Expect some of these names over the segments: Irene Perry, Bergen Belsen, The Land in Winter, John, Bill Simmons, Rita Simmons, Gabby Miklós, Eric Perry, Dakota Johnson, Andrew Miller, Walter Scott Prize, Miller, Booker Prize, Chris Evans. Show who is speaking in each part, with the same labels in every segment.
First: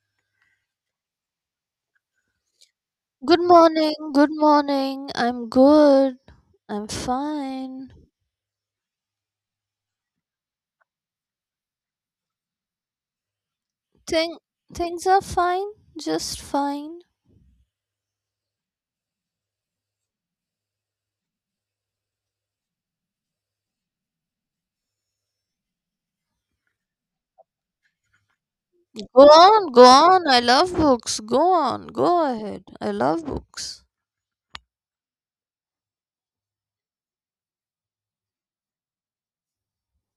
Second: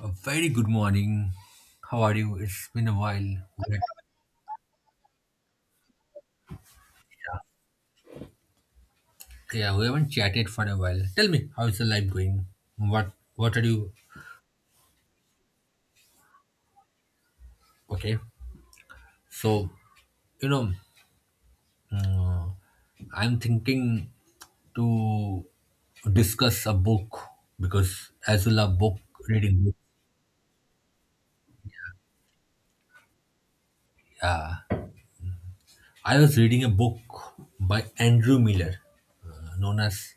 Speaker 1: A very good morning. How are you? It's been a while.
Speaker 2: Good
Speaker 1: But
Speaker 2: morning, good morning. I'm good. I'm fine.
Speaker 1: yeah, we haven't chatted for a while. Tell me, how is the life going? What are you?
Speaker 2: Thing Things are fine, just fine.
Speaker 1: Okay. So you know, uh, I'm thinking to discuss a book because as you love book
Speaker 2: Go
Speaker 1: reading,
Speaker 2: on, go on. I love books. Go on, go ahead. I love books.
Speaker 1: yeah, I was reading a book by Andrew Miller, known as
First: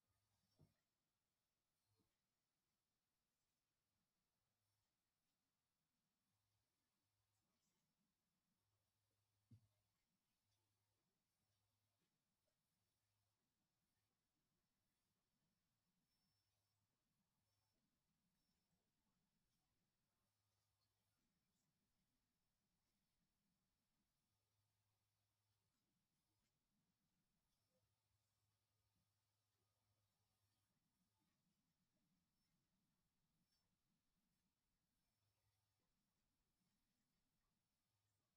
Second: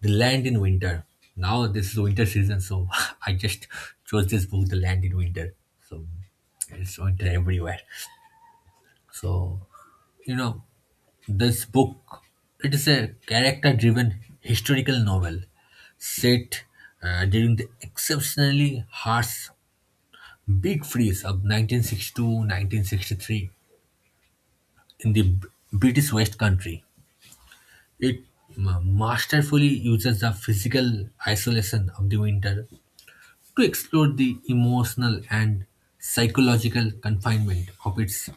Speaker 1: The Land in Winter. Now this is winter season, so I just chose this book, The Land in Winter. So it's winter everywhere. So you know, this book it is a character-driven historical novel set during the exceptionally harsh big freeze of 1962, 1963 in the British West Country. It masterfully uses the physical isolation of the winter to explore the emotional and psychological confinement of its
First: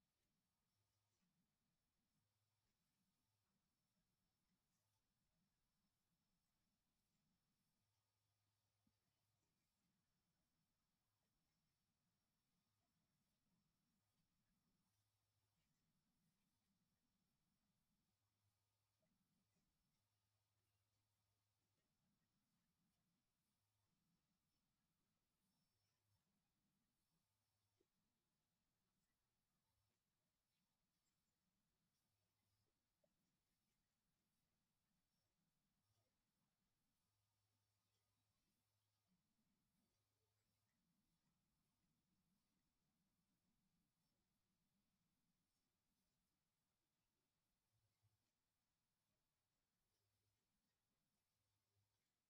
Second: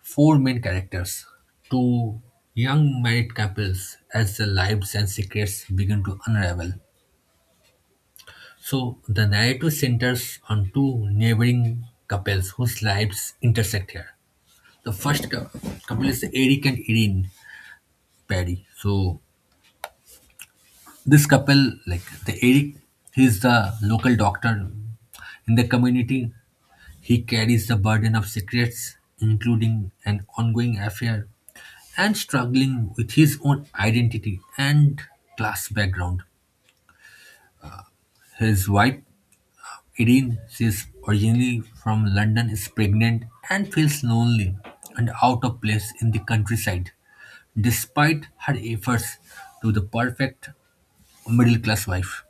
Speaker 1: four main characters, two young married couples, as their lives and secrets begin to unravel. So, the narrative centers on two neighboring couples whose lives intersect here. The first couple is Eric and Irene Perry. So, this couple, like the Eric, he's the local doctor in the community. He carries the burden of secrets, including an ongoing affair, and struggling with his own identity and class background. His wife, Irene, she's originally from London, is pregnant and feels lonely and out of place in the countryside, despite her efforts to the perfect middle class wife.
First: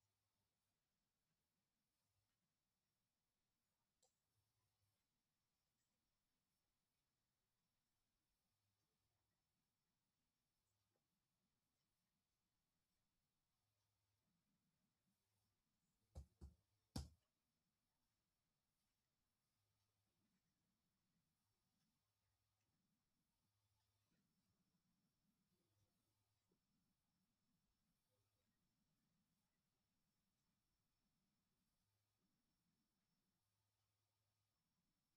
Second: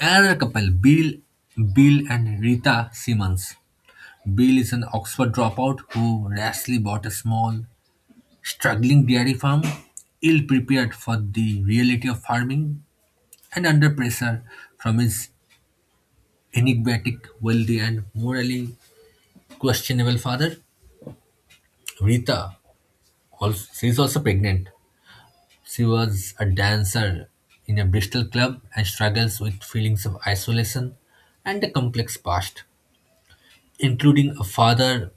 Speaker 1: Another couple, Bill and Rita Simmons. Bill is an Oxford dropout who rashly bought a small, struggling dairy farm, ill prepared for the reality of farming, and under pressure from his enigmatic, wealthy, and morally questionable father. Rita, also, she's also pregnant. She was a dancer in a Bristol club and struggles with feelings of isolation and a complex past, including a father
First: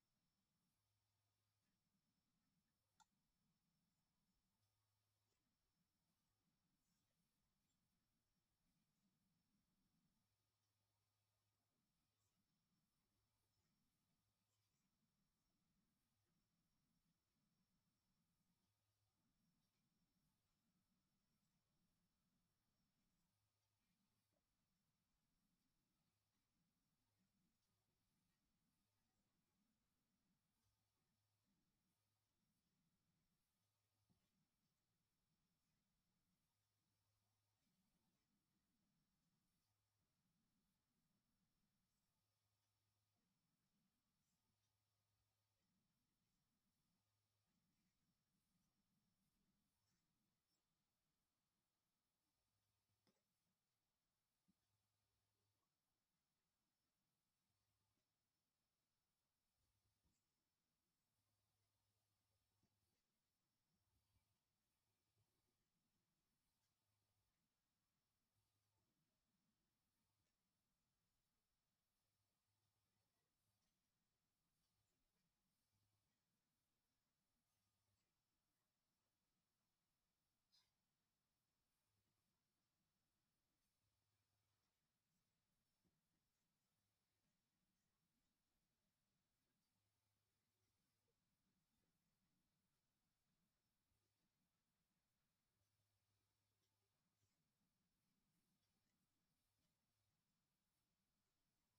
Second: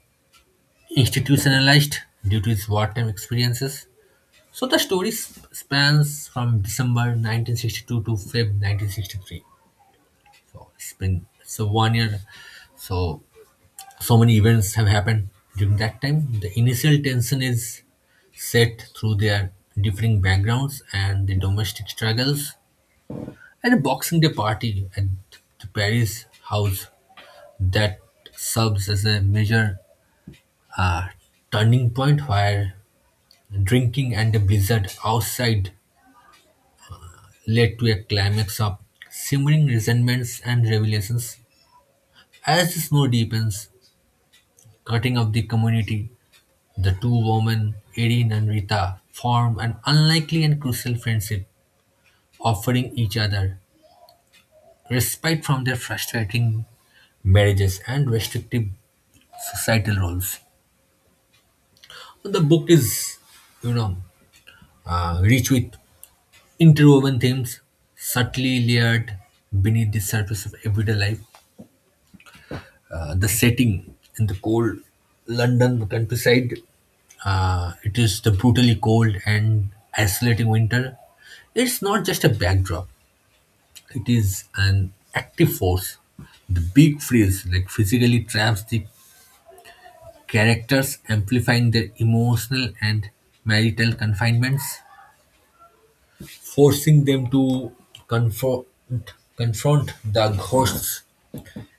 Speaker 1: institutionalized due to his wartime experiences. So the story spans from December 1962 to Feb 1963. So it's been so one year. So so many events have happened during that time. The initial tension is set through their differing backgrounds and the domestic struggles at a Boxing Day party at the Paris house that serves as a major uh, turning point where drinking and a blizzard outside led to a climax of simmering resentments and revelations. As the snow deepens, cutting up the community, the two women, Erin and Rita, form an unlikely and crucial friendship, offering each other respite from their frustrating marriages and restrictive societal roles. The book is, you know, rich with interwoven themes, subtly layered beneath the surface of everyday life. The setting in the cold London countryside. It is the brutally cold and isolating winter. It's not just a backdrop, it is an active force. The big freeze like physically traps the characters, amplifying their emotional and marital confinements, forcing them to confront the ghosts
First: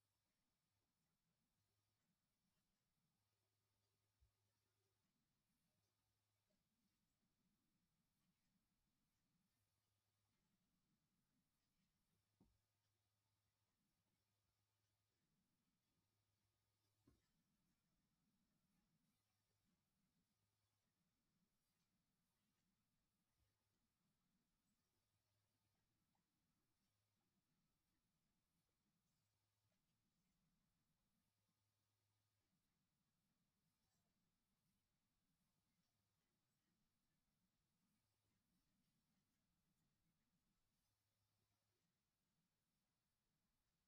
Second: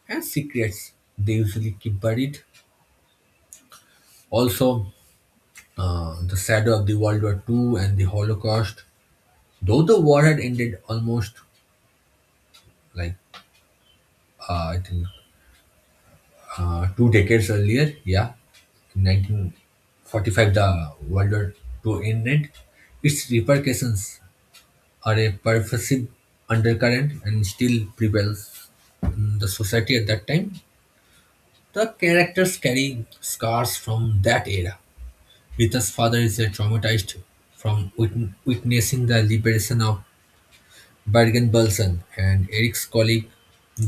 Speaker 1: and secrets they usually keep buried. Also, the shadow of the World War Two and the Holocaust. Though the war had ended almost like I think two decades earlier, yeah, in 1945 the World War Two ended. Its repercussions are a pervasive undercurrent and still prevails in the society at that time. The characters carry scars from that era. Rita's father is traumatized from witnessing the liberation of Bergen Belsen, and Eric's colleague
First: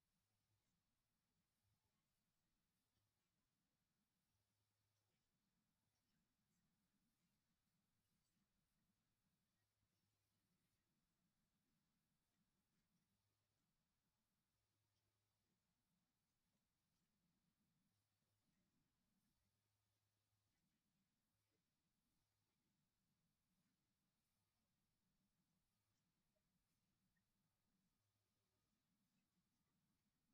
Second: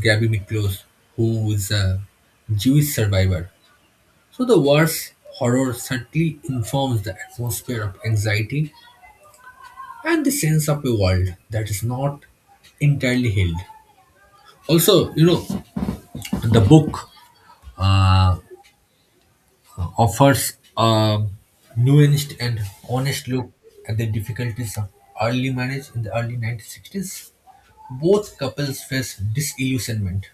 Speaker 1: Gabby Miklós, who is a Jewish survivor. So the war's horror certainly informs the atmosphere of anxiety and the sense of a world that is not entirely healed. Also, the book uh, offers a nuanced and honest look at the difficulties of early marriage in the early 1960s. Both couples face disillusionment:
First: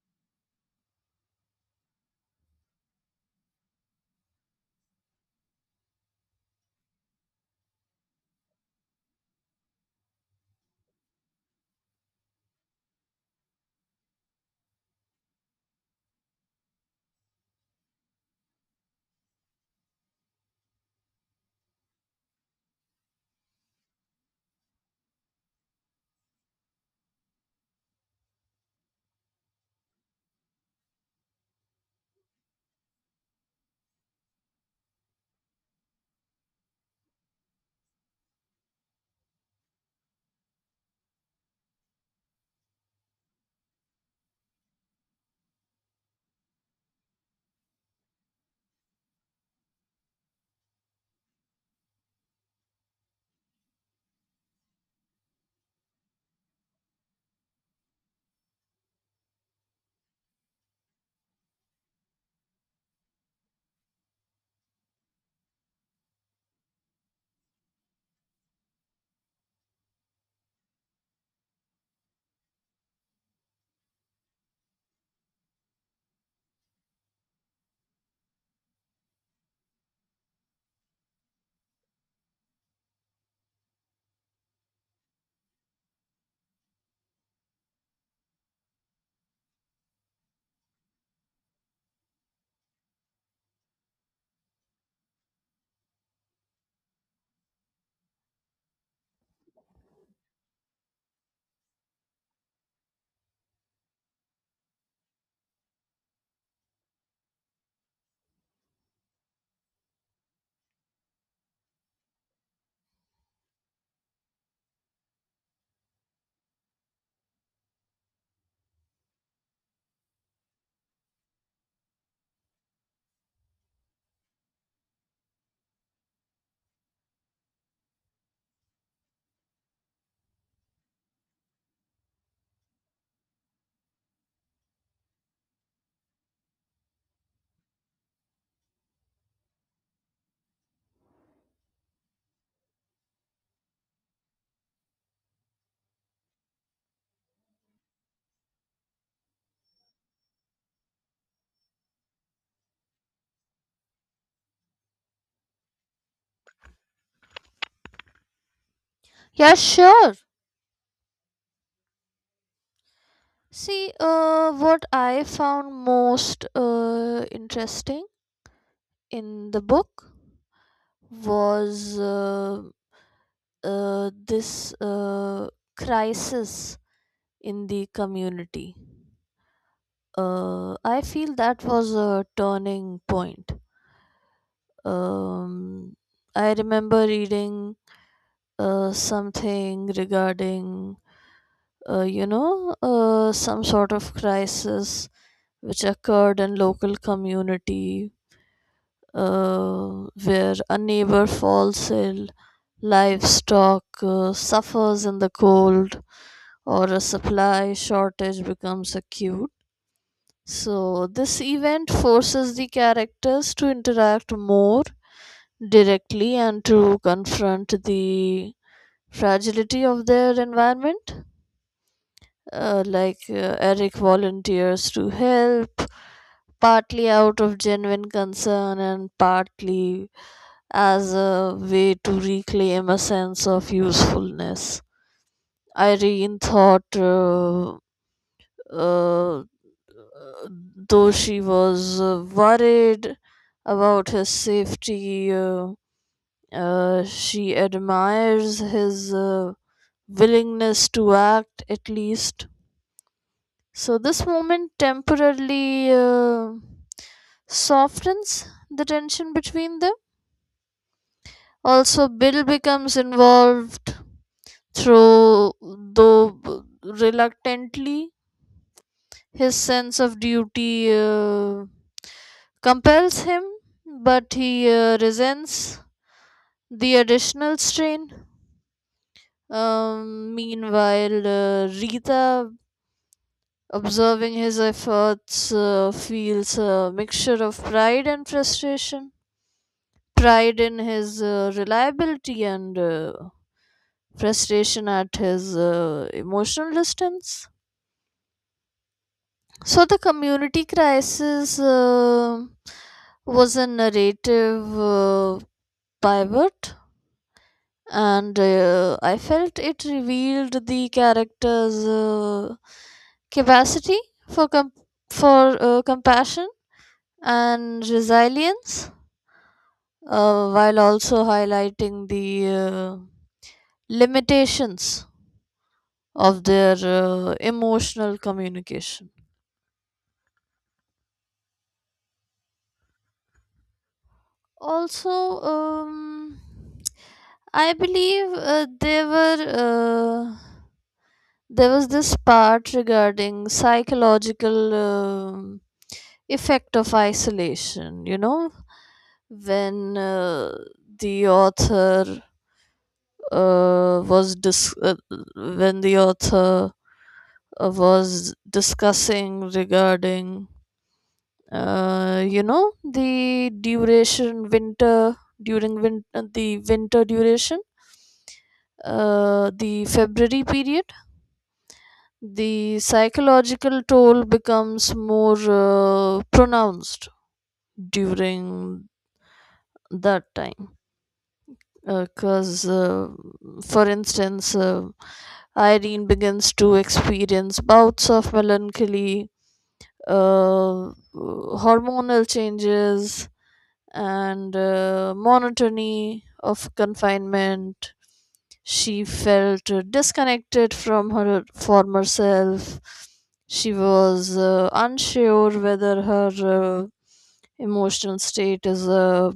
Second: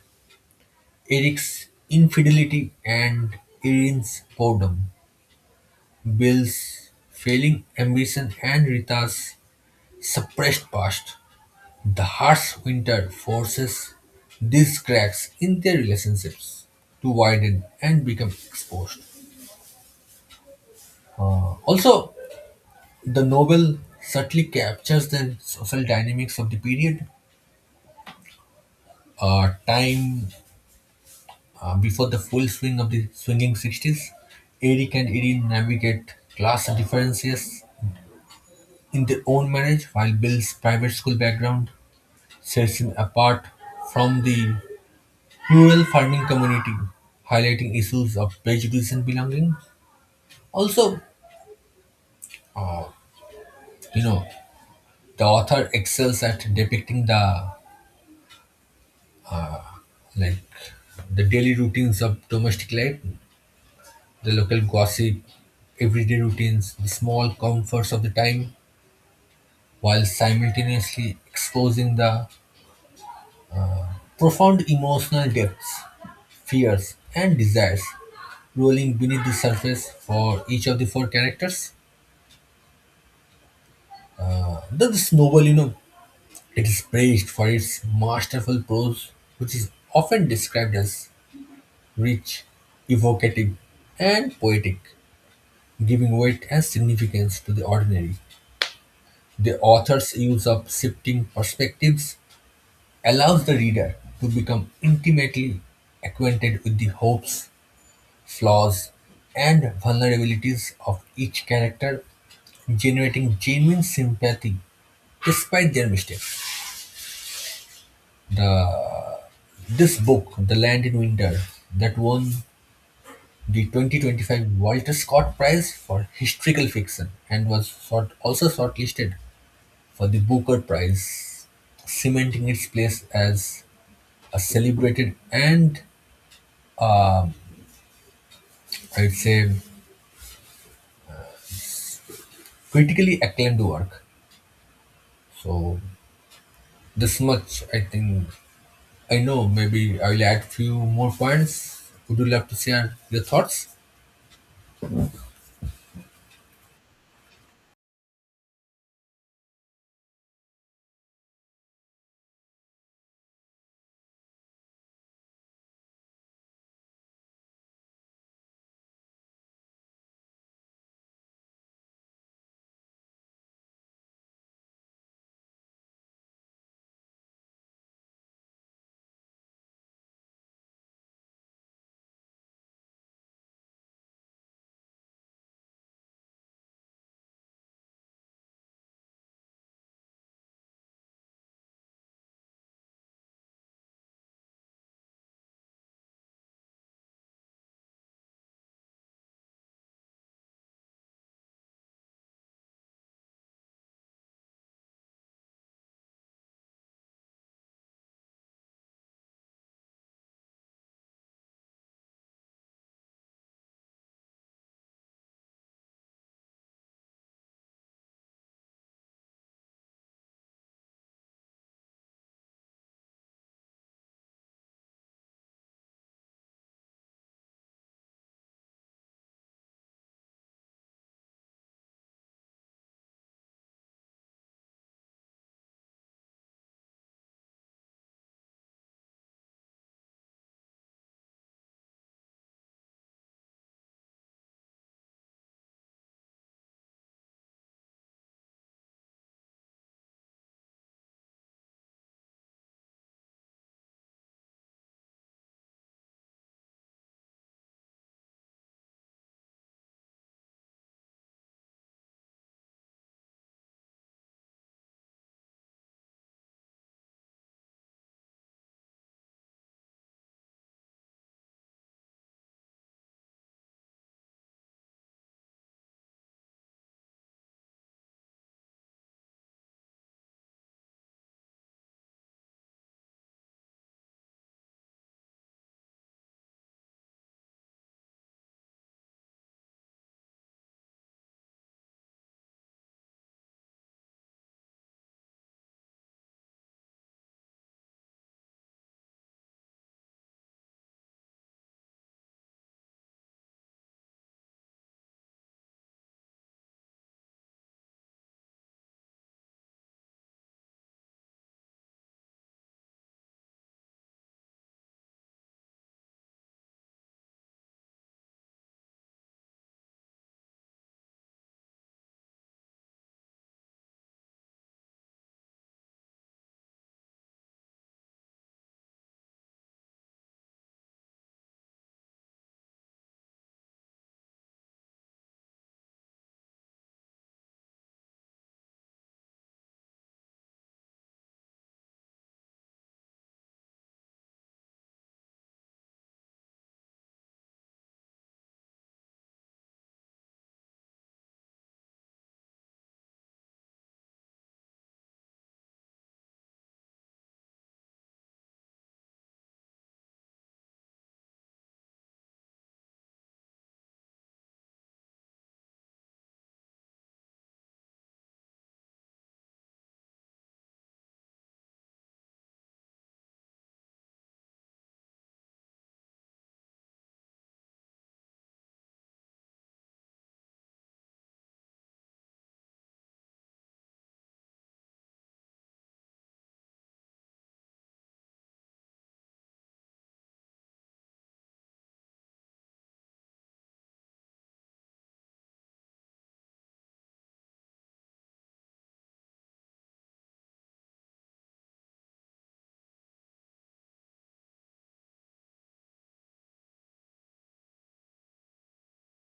Speaker 1: Eric's infidelity and Irene's boredom, Bill's failing ambition and Rita's suppressed past. The harsh winter forces these cracks in their relationships to widen and become exposed. Also, the novel subtly captures the social dynamics of the period. Time before the full swing of the swinging '60s, Eric and Erin navigate class differences in their own marriage, while Bill's private school background sets him apart from the rural farming community, highlighting issues of prejudice and belonging. Also, you know, the author excels at depicting like the daily routines of domestic life, the local gossip, everyday routines, the small comforts of the time, while simultaneously exposing the profound emotional depths, fears, and desires rolling beneath the surface for each of the four characters. Though this novel, it is praised for its masterful prose, which is often described as rich, evocative, and poetic, giving weight and significance to the ordinary. The author's use of shifting perspectives allows the reader to become intimately acquainted with the hopes, flaws, and vulnerabilities of each character, generating genuine sympathy despite their mistakes. The, this book, The Land in Winter, that won the 2025 Walter Scott Prize for Historical Fiction and was also shortlisted for the Booker Prize, cementing its place as a celebrated and, I'd say, critically acclaimed work. So this much I think I know. Maybe I will add few more points. Would you love to share your thoughts?
Speaker 2: Yeah, sure. See, what I found most interesting in the book was this crisis in the community. I feel that was a turning point. Um, I remember reading something regarding, you know, some sort of crisis which occurred in local community where a neighbor falls ill, livestock suffers in the cold, or a supply shortage becomes acute. So, this event forces the characters to interact more directly and to confront the fragility of their environment. Like, Eric volunteers to help, partly out of genuine concern and partly as a way to reclaim a sense of usefulness. Irene thought uh, uh, though she was worried about his safety, she admires his willingness to act at least. So, this moment temporarily softens the tension between them. Also, Bill becomes involved through, though reluctantly. His sense of duty compels him, but he resents the additional strain. Meanwhile, Rita, observing his efforts, feels a mixture of pride and frustration. Pride in his reliability and frustration at his emotional distance. So the community crisis was a narrative pivot, and I felt it revealed the character's capacity for com- for compassion and resilience, while also highlighting the limitations of their emotional communication. Also, I believe uh, there was this part regarding psychological effect of isolation. You know, when the author was dis- when the author was discussing regarding, you know, the duration winter, the winter duration, the February period. The psychological toll becomes more pronounced during that time because, for instance, Irene begins to experience bouts of melancholy, uh, hormonal changes, and monotony of confinement. She felt disconnected from her former self. She was unsure whether her emotional state is a,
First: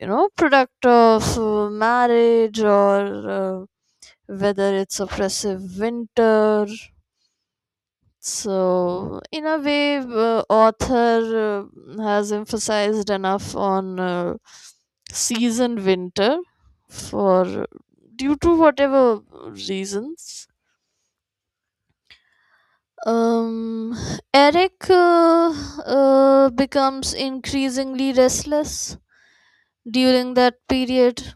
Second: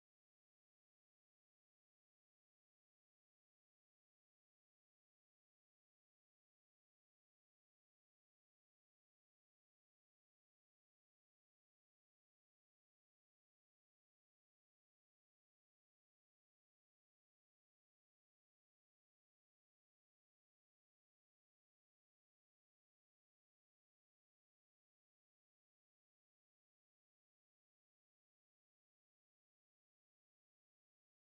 Speaker 2: you know, product of marriage or whether it's oppressive winter. So, in a way, author has emphasized enough on season winter for, due to whatever reasons. Um, Eric becomes increasingly restless during that period,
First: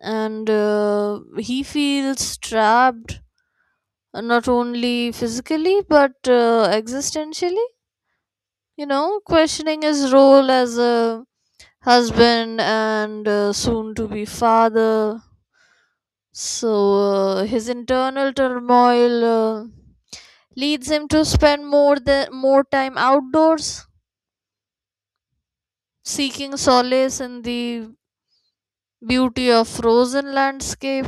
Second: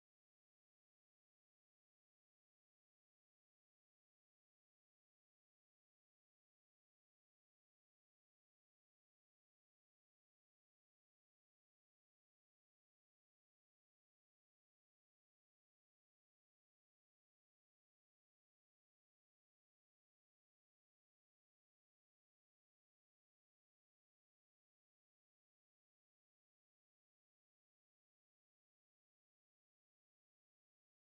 Speaker 2: and he feels trapped, not only physically but existentially, you know, questioning his role as a husband and soon to be father. So his internal turmoil leads him to spend more time outdoors, seeking solace in the beauty of frozen landscape.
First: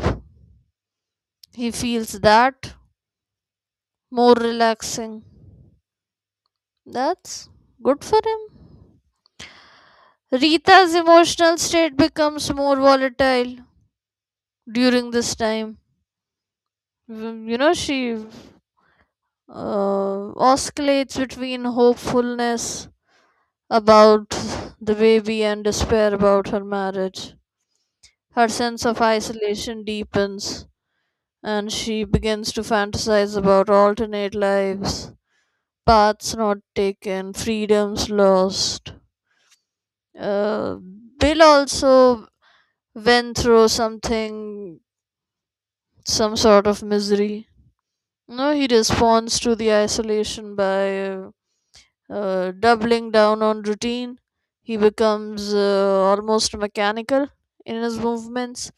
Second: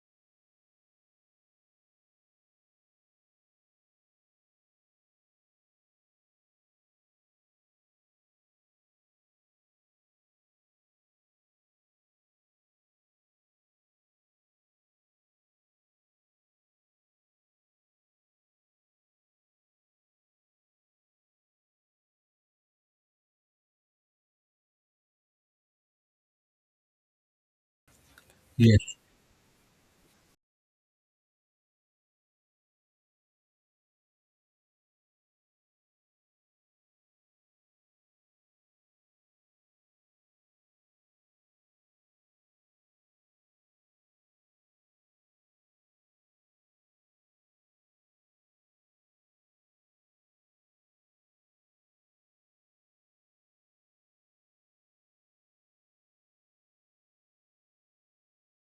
Speaker 2: He feels that more relaxing. That's good for him. Rita's emotional state becomes more volatile during this time. Mm, you know, she oscillates between hopefulness about the baby and despair about her marriage. Her sense
Speaker 1: Yes.
Speaker 2: of isolation deepens, and she begins to fantasize about alternate lives, paths not taken, freedoms lost. Uh, Bill also went through something, some sort of misery. No, he responds to the isolation by doubling down on routine. He becomes almost mechanical in his movements,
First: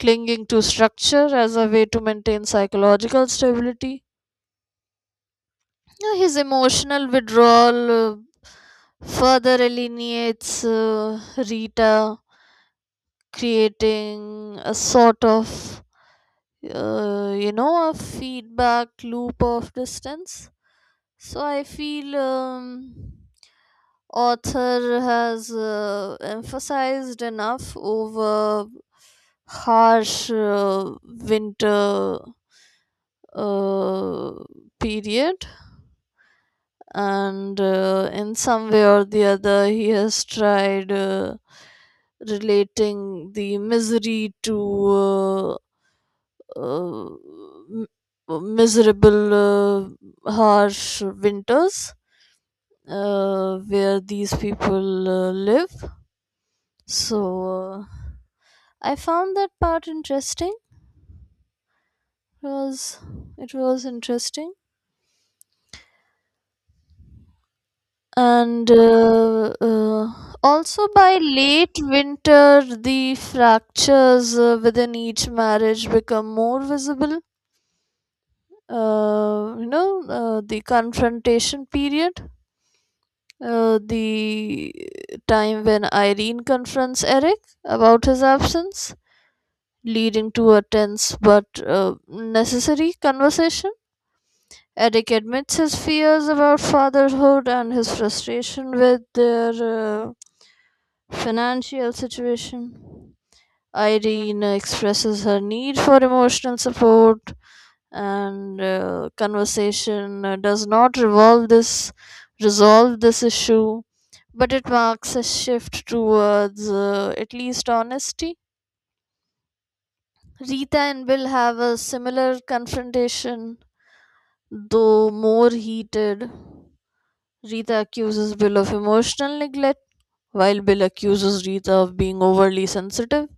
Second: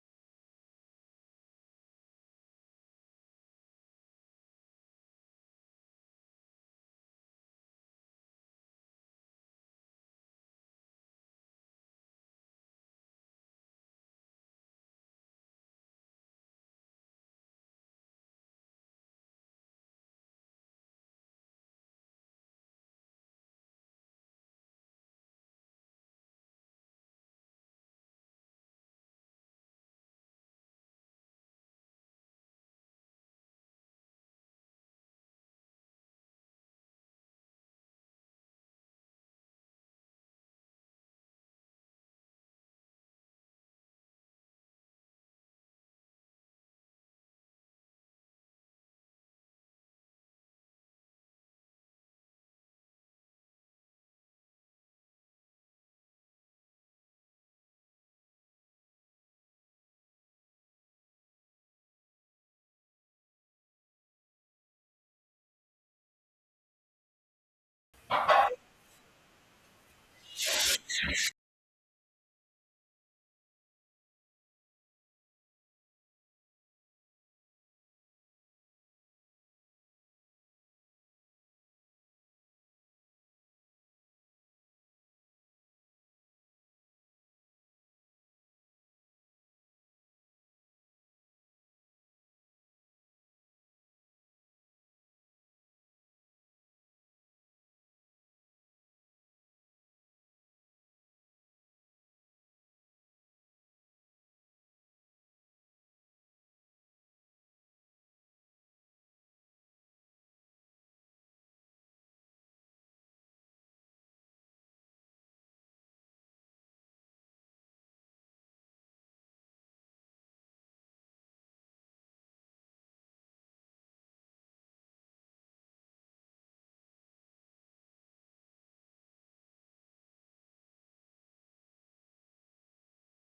Speaker 2: clinging to structure as a way to maintain psychological stability. Yeah, his emotional withdrawal further alienates Rita, creating a sort of, you know, a feedback loop of distance. So I feel, author has emphasized enough over harsh winter uh, period, and in some way or the other he has tried relating the misery to uh, m- miserable, harsh winters where these people live. So uh, I found that part interesting. It was, it was interesting, and also by late winter, the fractures within each marriage become more visible. You know, the confrontation period, the time when Irene confronts Eric about his absence, leading to a tense but necessary conversation. Eric admits his fears about fatherhood and his frustration with their financial situation. Irene expresses her need for emotional support, and conversation does not revolve this resolve this issue, but it marks a shift towards at least honesty. Rita and Bill have a similar confrontation, though more heated. Rita accuses Bill of emotional neglect, while Bill accuses Rita of being overly sensitive.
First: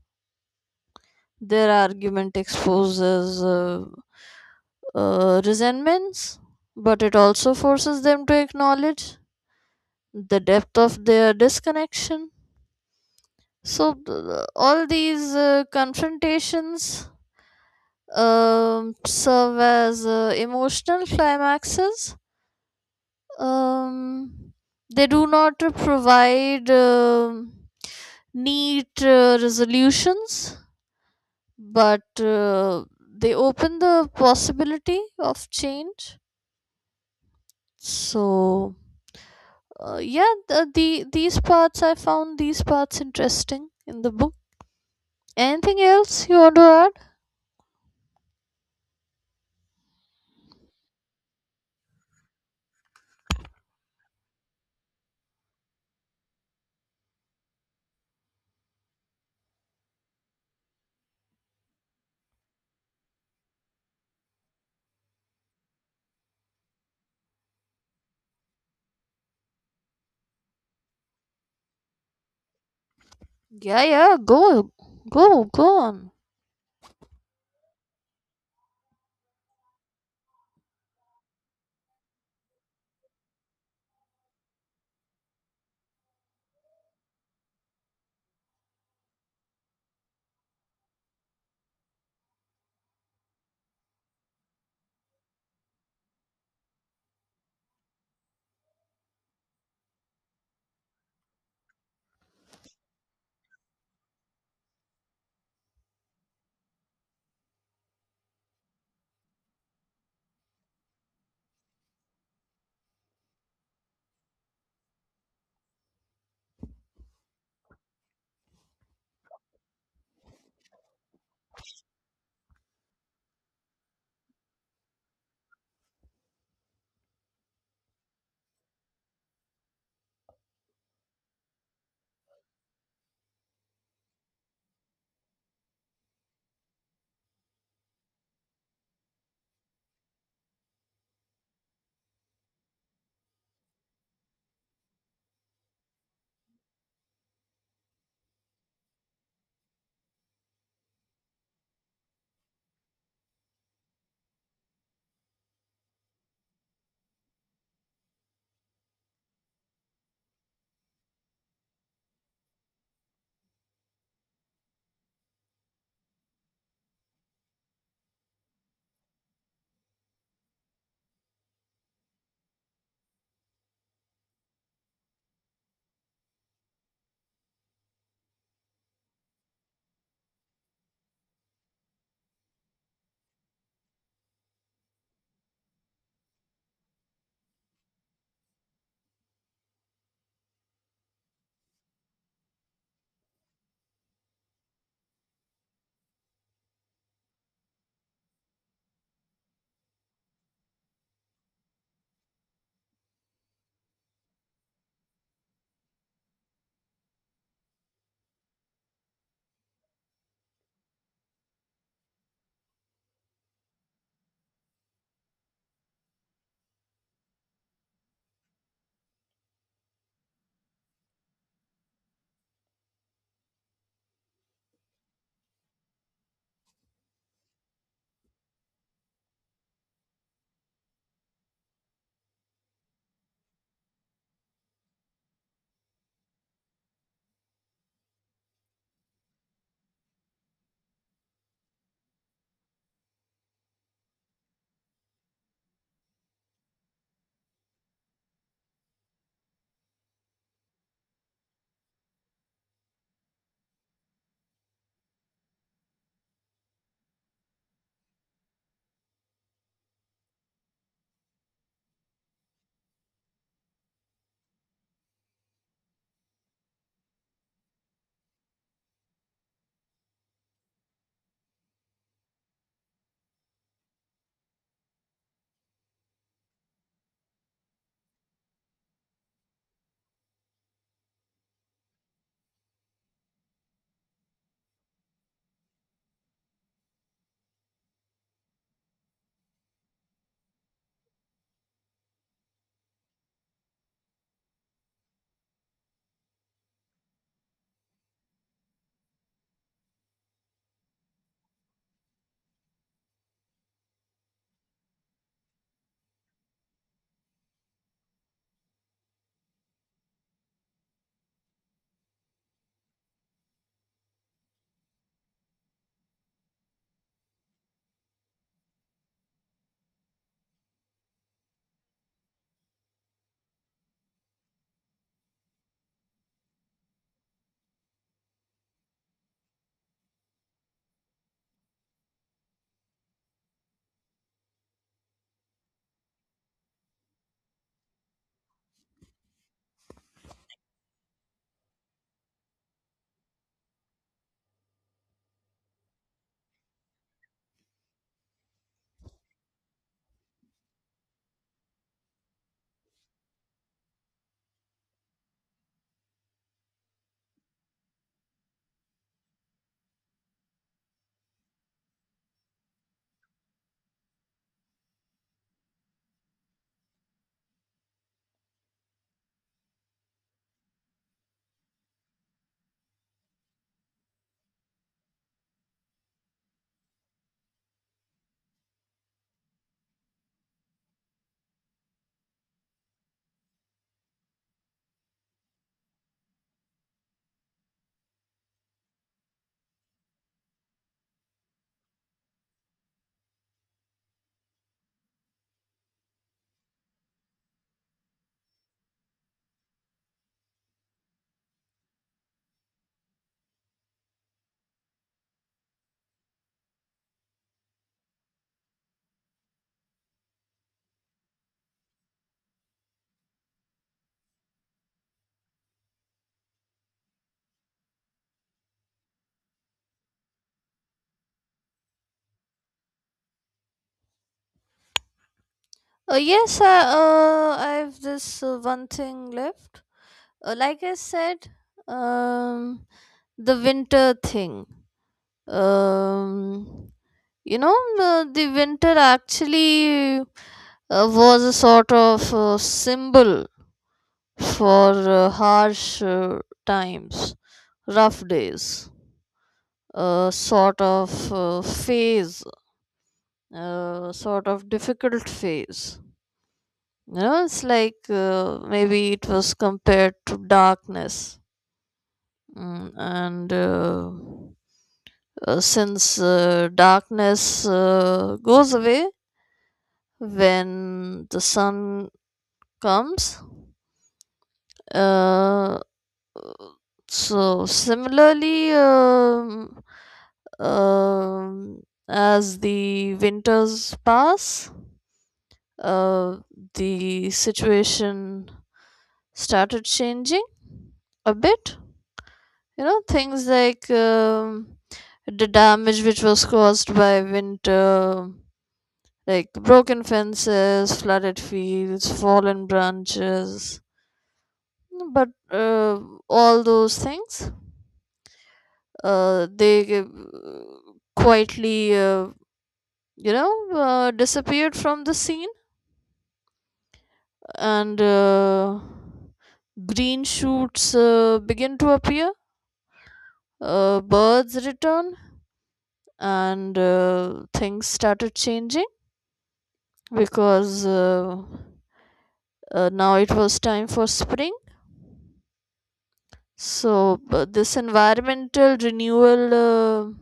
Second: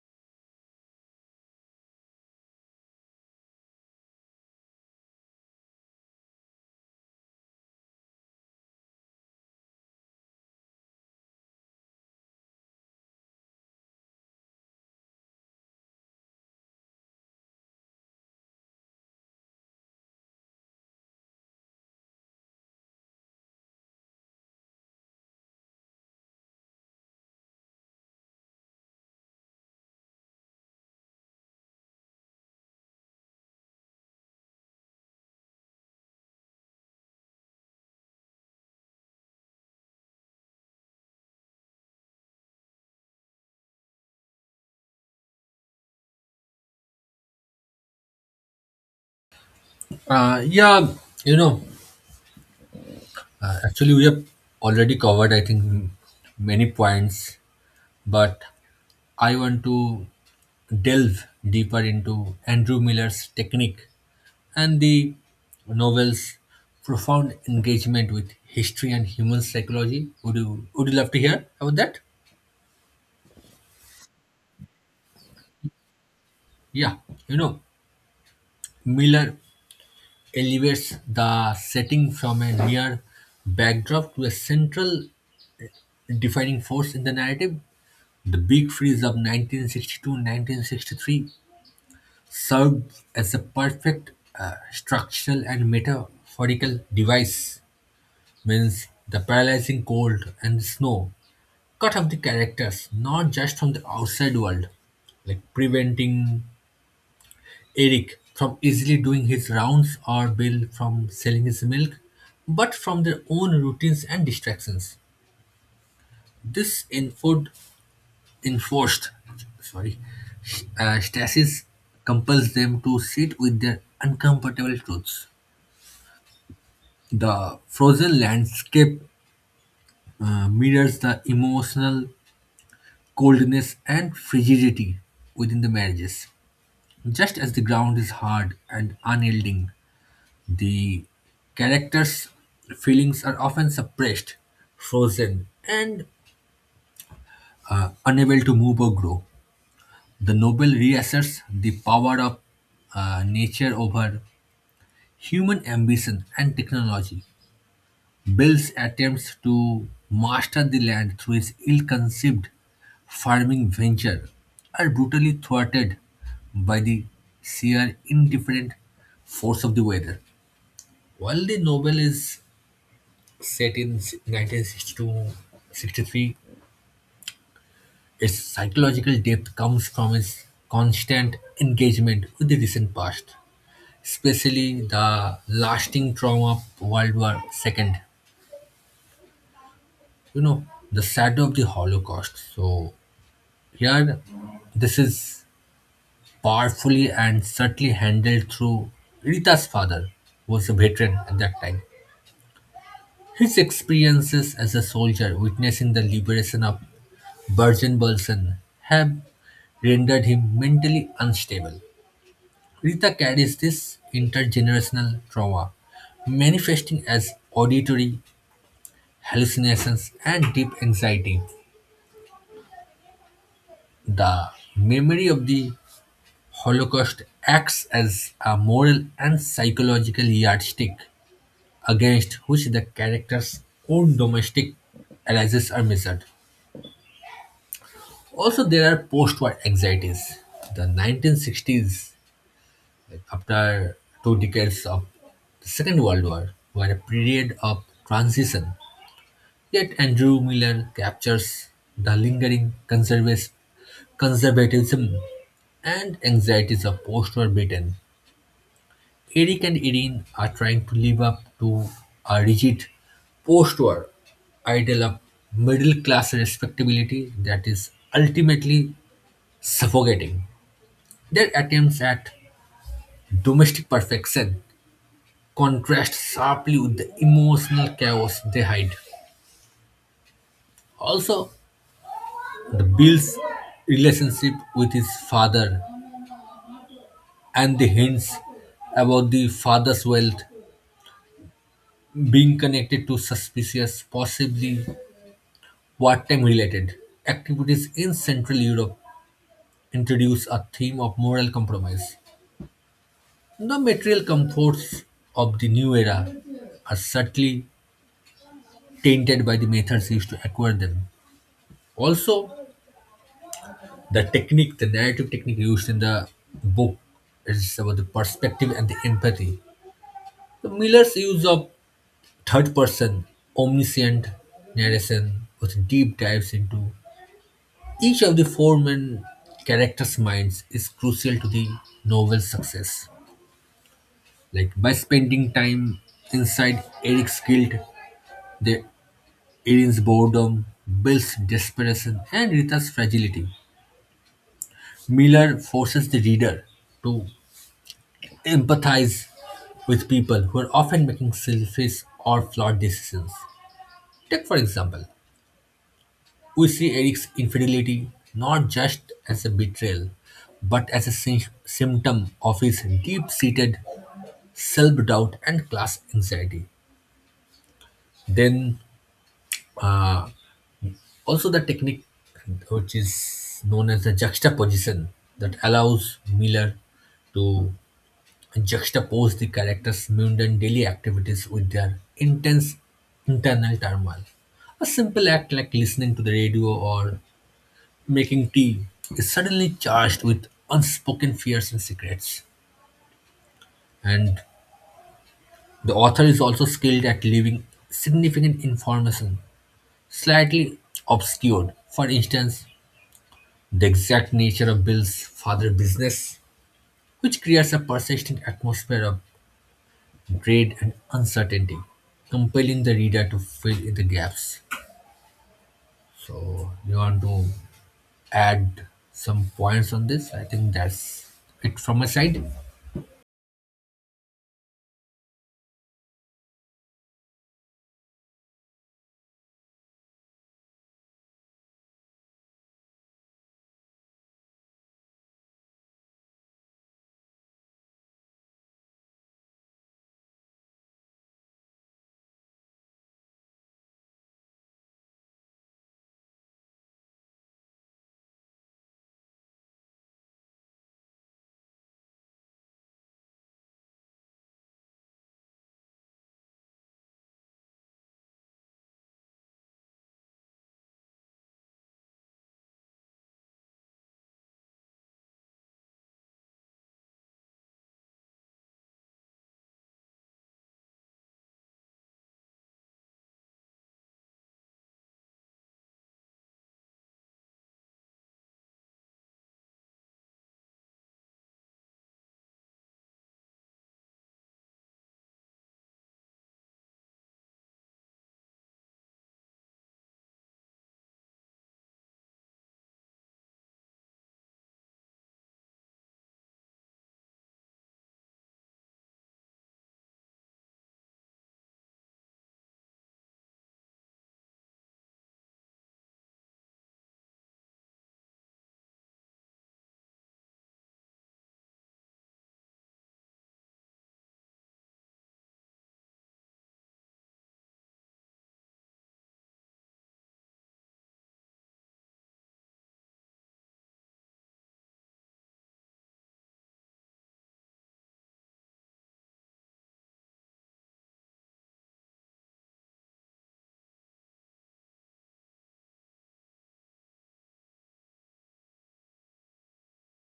Speaker 2: Their argument exposes resentments, but it also forces them to acknowledge the depth of their disconnection. So, all these confrontations, serve as emotional climaxes. Um, they do not provide neat resolutions, but they open the possibility of change. So, yeah, the, these parts I found, these parts interesting in the book. Anything else you want to add?
Speaker 1: Yeah. You know, actually we have already covered I think many points, but I want to delve deeper into Andrew Miller's technique and the novel's profound engagement with history and human psychology. Would you love to hear about that?
Speaker 2: Yeah, yeah, go on.
Speaker 1: Yeah, you know, Miller elevates the setting from a mere backdrop to a central defining force in the narrative. The big freeze of 1962, 1963, 1963 served as a perfect structural and metaphorical device, means the paralyzing cold and snow cut off the characters, not just from the outside world, like preventing Eric from easily doing his rounds or Bill from selling his milk, but from their own routines and distractions. This enforced, sorry, stasis compels them to sit with their uncomfortable truths. The frozen landscape mirrors the emotional coldness and frigidity within the marriages. Just as the ground is hard and unyielding, the characters' feelings are often suppressed, frozen, and unable to move or grow. The novel reasserts the power of nature over human ambition and technology. Bill's attempts to master the land through his ill conceived farming venture are brutally thwarted by the sheer indifferent force of the weather. While the novel is set in 1962, '63, its psychological depth comes from its constant engagement with the recent past, especially the lasting trauma of World War II. The shadow of the Holocaust. So here, this is powerfully and subtly handled through Rita's father, who was a veteran at that time. His experiences as a soldier witnessing the liberation of Bergen-Belsen have rendered him mentally unstable. Rita carries this intergenerational trauma, manifesting as auditory hallucinations and deep anxiety. The memory of the Holocaust acts as a moral and psychological yardstick against which the character's own domestic allies are measured. Also, there are post-war anxieties. The 1960s, like after two decades of the Second World War, were a period of transition. Yet Andrew Miller captures the lingering conservatism and anxieties of post-war Britain. Eric and Irene are trying to live up to a rigid post-war ideal of middle-class respectability that is ultimately suffocating. Their attempts at domestic perfection contrast sharply with the emotional chaos they hide. Also, the Bill's relationship with his father and the hints about the father's wealth being connected to suspicious, possibly wartime related activities in Central Europe introduce a theme of moral compromise. The material comforts of the new era are subtly tainted by the methods used to acquire them. Also, the narrative technique used in the book is about the perspective and the empathy. So Miller's use of third person omniscient narration with deep dives into each of the four main characters' minds is crucial to the novel's success, like by spending time inside Eric's guild, the Erin's boredom, Bill's desperation, and Rita's fragility. Miller forces the reader to empathize with people who are often making selfish or flawed decisions. Take, for example, we see Eric's infidelity not just as a betrayal, but as a symptom of his deep seated self doubt and class anxiety. Then, uh, also the technique which is known as the juxtaposition that allows Miller to juxtapose the characters' mundane daily activities with their intense internal turmoil. A simple act like listening to the radio or making tea is suddenly charged with unspoken fears and secrets. And the author is also skilled at leaving significant information slightly obscured. For instance, the exact nature of Bill's father's business, which creates a persistent atmosphere of dread and uncertainty, compelling the reader to fill in the gaps. So, you want to add some points on this? I think that's it from my side.
Speaker 2: Yes, I have this one thing left. Like I said, um the winter thing, um you know, the winter actually was a sort of symbol for harsh times, rough days, a sort of phase, a sort of difficult phase. You know, it's like, maybe it was compared to darkness. Mm, and since darkness goes away when the sun comes, uh, so similarly, um, as the winters pass, uh, the situation started changing a bit. You know, things like, the damage which was caused by winter, like broken fences, flooded fields, fallen branches, but uh, all those things they quietly, you know, disappeared from the scene, and green shoots begin to appear, birds return, and things started changing because, now it was time for spring. So, but this environmental renewal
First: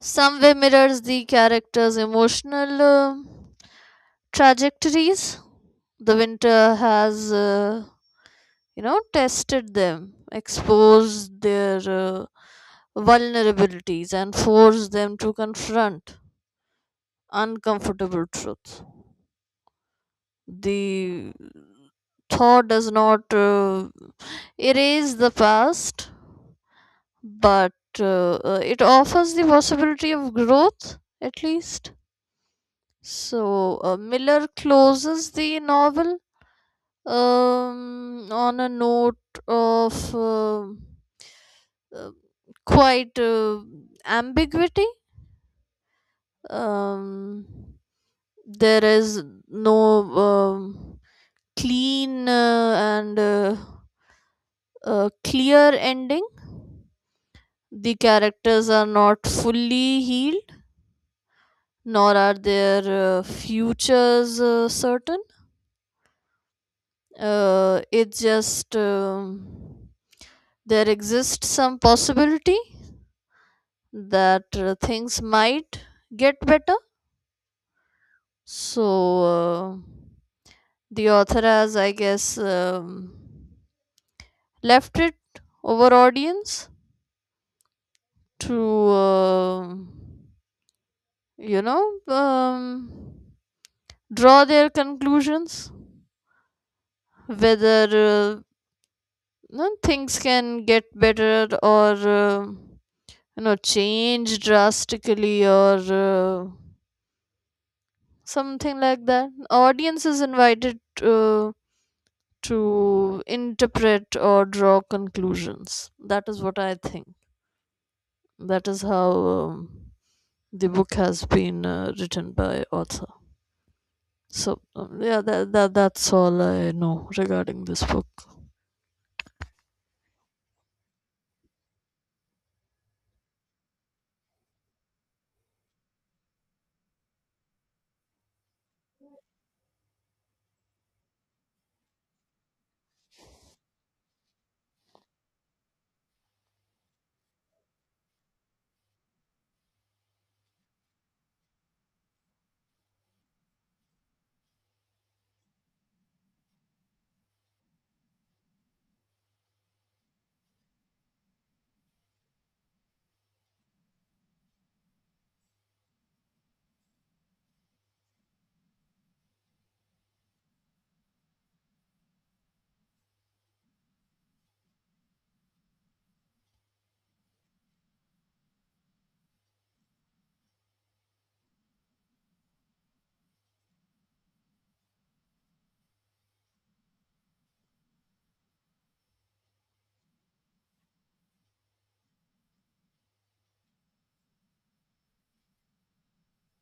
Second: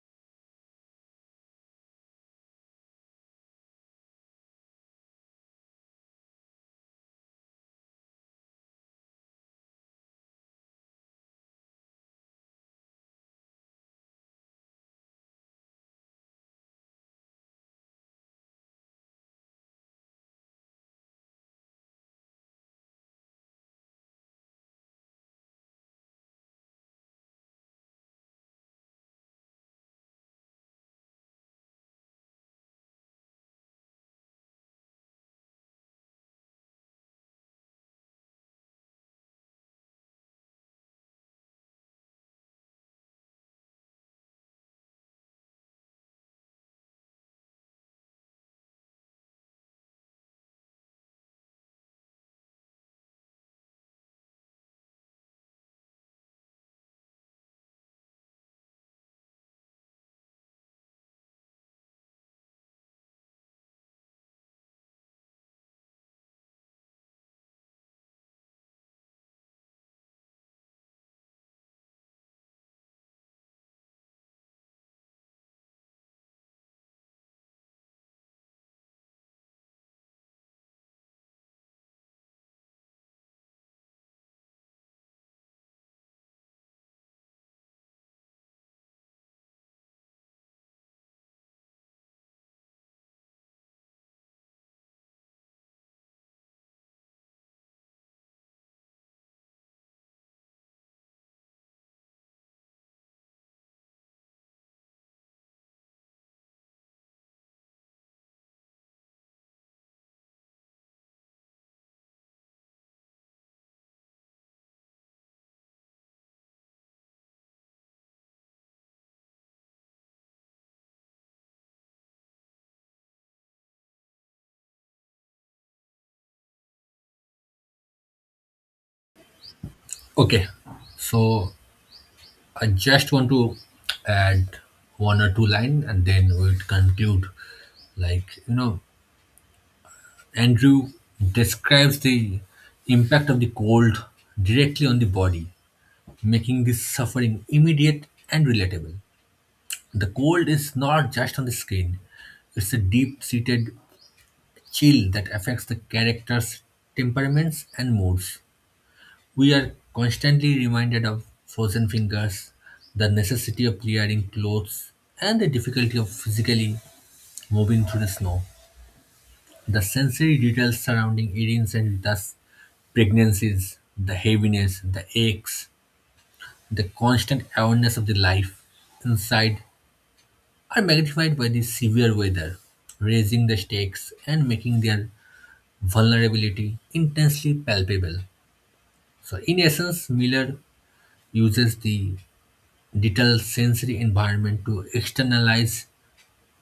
Speaker 2: some way mirrors the character's emotional trajectories. The winter has, you know, tested them, exposed their vulnerabilities, and forced them to confront uncomfortable truth. The thought does not erase the past, but it offers the possibility of growth, at least. So, Miller closes the novel on a note of uh, quite ambiguity. um, there is no, um, clean and clear ending. The characters are not fully healed, nor are their futures certain. It's just, there exists some possibility that things might get better. So uh, the author has, I guess, left it over audience to, you know, draw their conclusions whether, uh, no, things can get better, or you know, change drastically, or something like that. Audience is invited to interpret or draw conclusions. That is what I think. That is how, the book has been written by author. So, yeah, that, that's all I know regarding this book.
Speaker 1: Okay, so I just want to add one or two line and then we'll conclude. Like, Andrew describes the impact of the cold directly on the body, making this suffering immediate and relatable. The cold is not just on the skin; it's a deep seated chill that affects the characters' temperaments and moods. We are constantly reminded of frozen fingers, the necessity of clearing clothes, and the difficulty of physically moving through the snow. The sensory details surrounding earrings and thus pregnancies, the heaviness, the aches, the constant awareness of the life inside are magnified by the severe weather, raising the stakes and making their vulnerability intensely palpable. So, in essence, Miller uses the detailed sensory environment to externalize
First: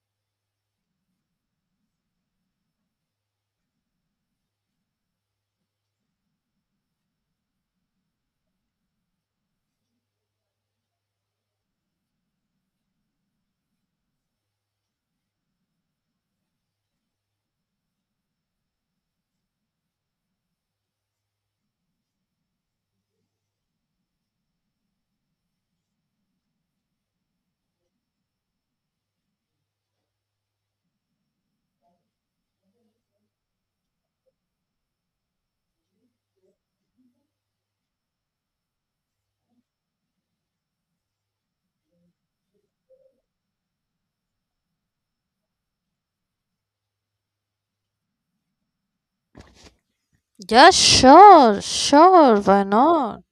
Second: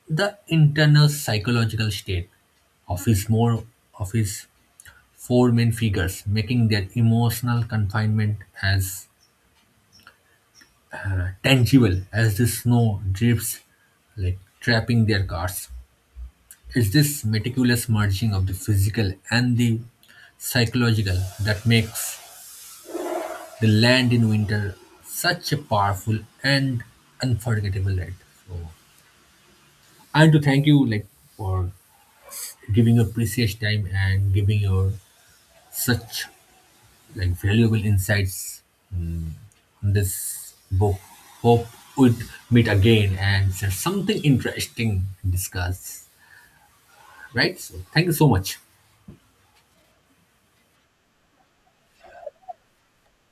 Speaker 1: the internal psychological state of his more of his four main figures, making their emotional confinement as tangible as the snow drifts, like trapping their cars. It's this meticulous merging of the physical and the psychological that makes The Land in Winter such a powerful and unforgettable ride. So I want to thank you like for giving your precious time and giving your such like valuable insights mm, on this book. Hope we'd meet again and share something interesting and discuss. Right? So thank you so much.
Speaker 2: Yeah, sure, sure. Why not?